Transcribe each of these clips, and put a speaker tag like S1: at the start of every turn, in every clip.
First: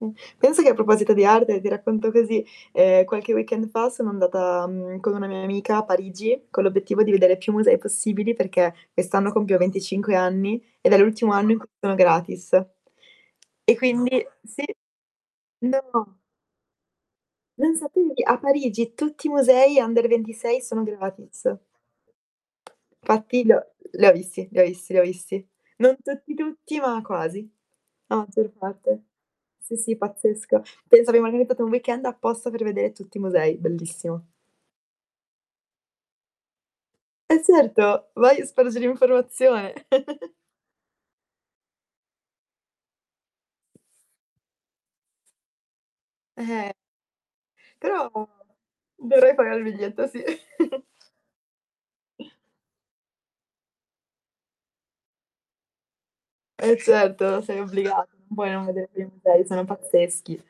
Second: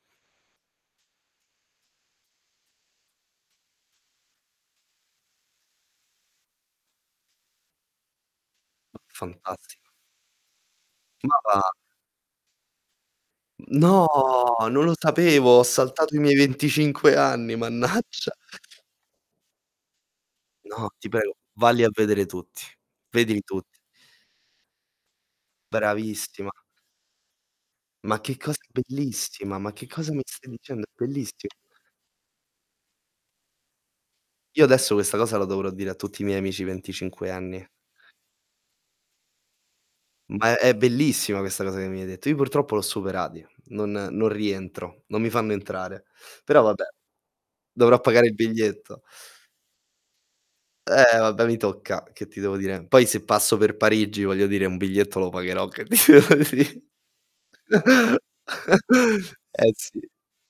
S1: Mh. Pensa che a proposito di arte, ti racconto così, ehm, qualche weekend fa sono andata, mhmm, con una mia amica a Parigi, con l'obiettivo di vedere più musei possibili, perché
S2: Ma
S1: quest'anno compio
S2: fantastico.
S1: 25 anni ed è l'ultimo
S2: Ma
S1: anno in cui
S2: va.
S1: sono gratis. E
S2: No,
S1: quindi sì,
S2: non lo sapevo. Ho saltato
S1: no.
S2: i miei 25 anni,
S1: Non sapevi che
S2: mannaggia.
S1: a Parigi tutti i musei under 26 sono
S2: No, ti prego.
S1: gratis.
S2: Valli a vedere tutti. Vedili
S1: Infatti, beh,
S2: tutti.
S1: li ho visti, li ho visti, li ho visti. Non tutti,
S2: Bravissima.
S1: tutti, ma quasi. La
S2: Ma che
S1: maggior
S2: cosa
S1: parte.
S2: bellissima! Ma
S1: Sì,
S2: che
S1: sì,
S2: cosa mi stai
S1: pazzesco.
S2: dicendo? È
S1: Pensa che
S2: bellissi
S1: [unintelligible] un weekend apposta per vedere tutti i musei. Bellissimo.
S2: Io adesso questa cosa la dovrò dire a tutti i miei amici 25
S1: Eh,
S2: enni.
S1: certo, vai a spargere informazione.
S2: Ma è bellissima questa cosa che mi hai detto. Io purtroppo li ho superati, non non rientro non mi fanno entrare. Però
S1: Eh.
S2: vabbè. Dovrò
S1: Però
S2: pagare il biglietto.
S1: dovrai pagare il biglietto, sì.
S2: Eh, vabbè, mi tocca, che ti devo dire? Poi se passo per Parigi, voglio dire un biglietto lo pagherò, che ti devo
S1: Eh,
S2: dì
S1: certo, sei obbliga non puoi non vedere i musei, sono
S2: eh, sì.
S1: pazzeschi.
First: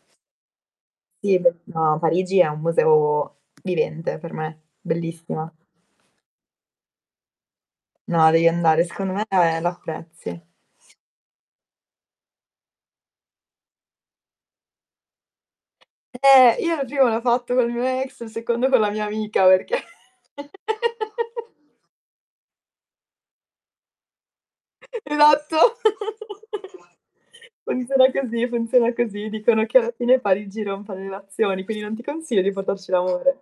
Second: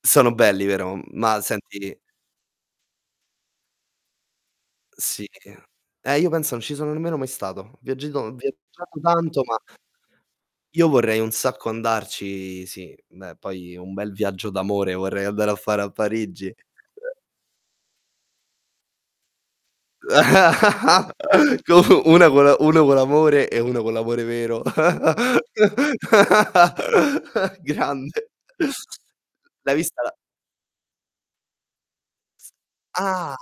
S2: Sono belli, vero?
S1: Sì
S2: Ma
S1: beh, ma
S2: senti
S1: Parigi è un museo vivente per me.
S2: Sì.
S1: Bellissima.
S2: Eh, io pensa non ci sono nemmeno mai stato. Viaggiato
S1: No,
S2: ho
S1: devi andare,
S2: viaggiato
S1: secondo me
S2: tanto, ma
S1: la apprezzi.
S2: io vorrei un sacco andarci. Sì, beh, poi un bel viaggio d'amore vorrei andare a fare a Parigi.
S1: Eh, io il primo l'ho fatto col mio ex. Il secondo con la mia amica perché
S2: Co una co' la una co' l'amore e una co' l'amore vero.
S1: Esatto. Funziona
S2: Grande.
S1: così, funziona così. Dicono
S2: L'hai
S1: che alla
S2: vista la
S1: fine Parigi rompa le relazioni, quindi non ti consiglio di portarci
S2: Ah.
S1: l'amore.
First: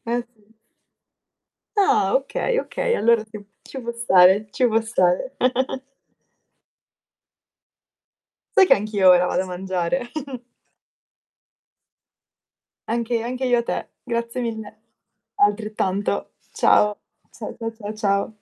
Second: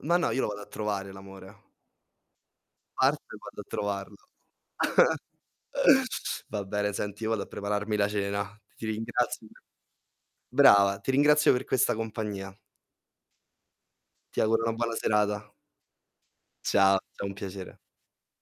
S2: Ma
S1: Eh,
S2: no, io lo
S1: sì.
S2: vado a trovare l'amore.
S1: Ah, okay, okay, allora
S2: Parto
S1: sì,
S2: e vado a
S1: ci può
S2: trovarlo.
S1: stare, ci può stare.
S2: Va bene. Senti, io vado a prepararmi la cena.
S1: Sai che
S2: Ti
S1: anch'io vado a
S2: ringrazio
S1: mangiare.
S2: brava, ti ringrazio per questa compagnia.
S1: Anche anche io a te. Grazie
S2: Ti auguro una
S1: mille.
S2: buona serata.
S1: Altrettanto.
S2: Ciao,
S1: Ciao.
S2: ciao. È un
S1: Ciao, cia
S2: piacere.
S1: cia ciao.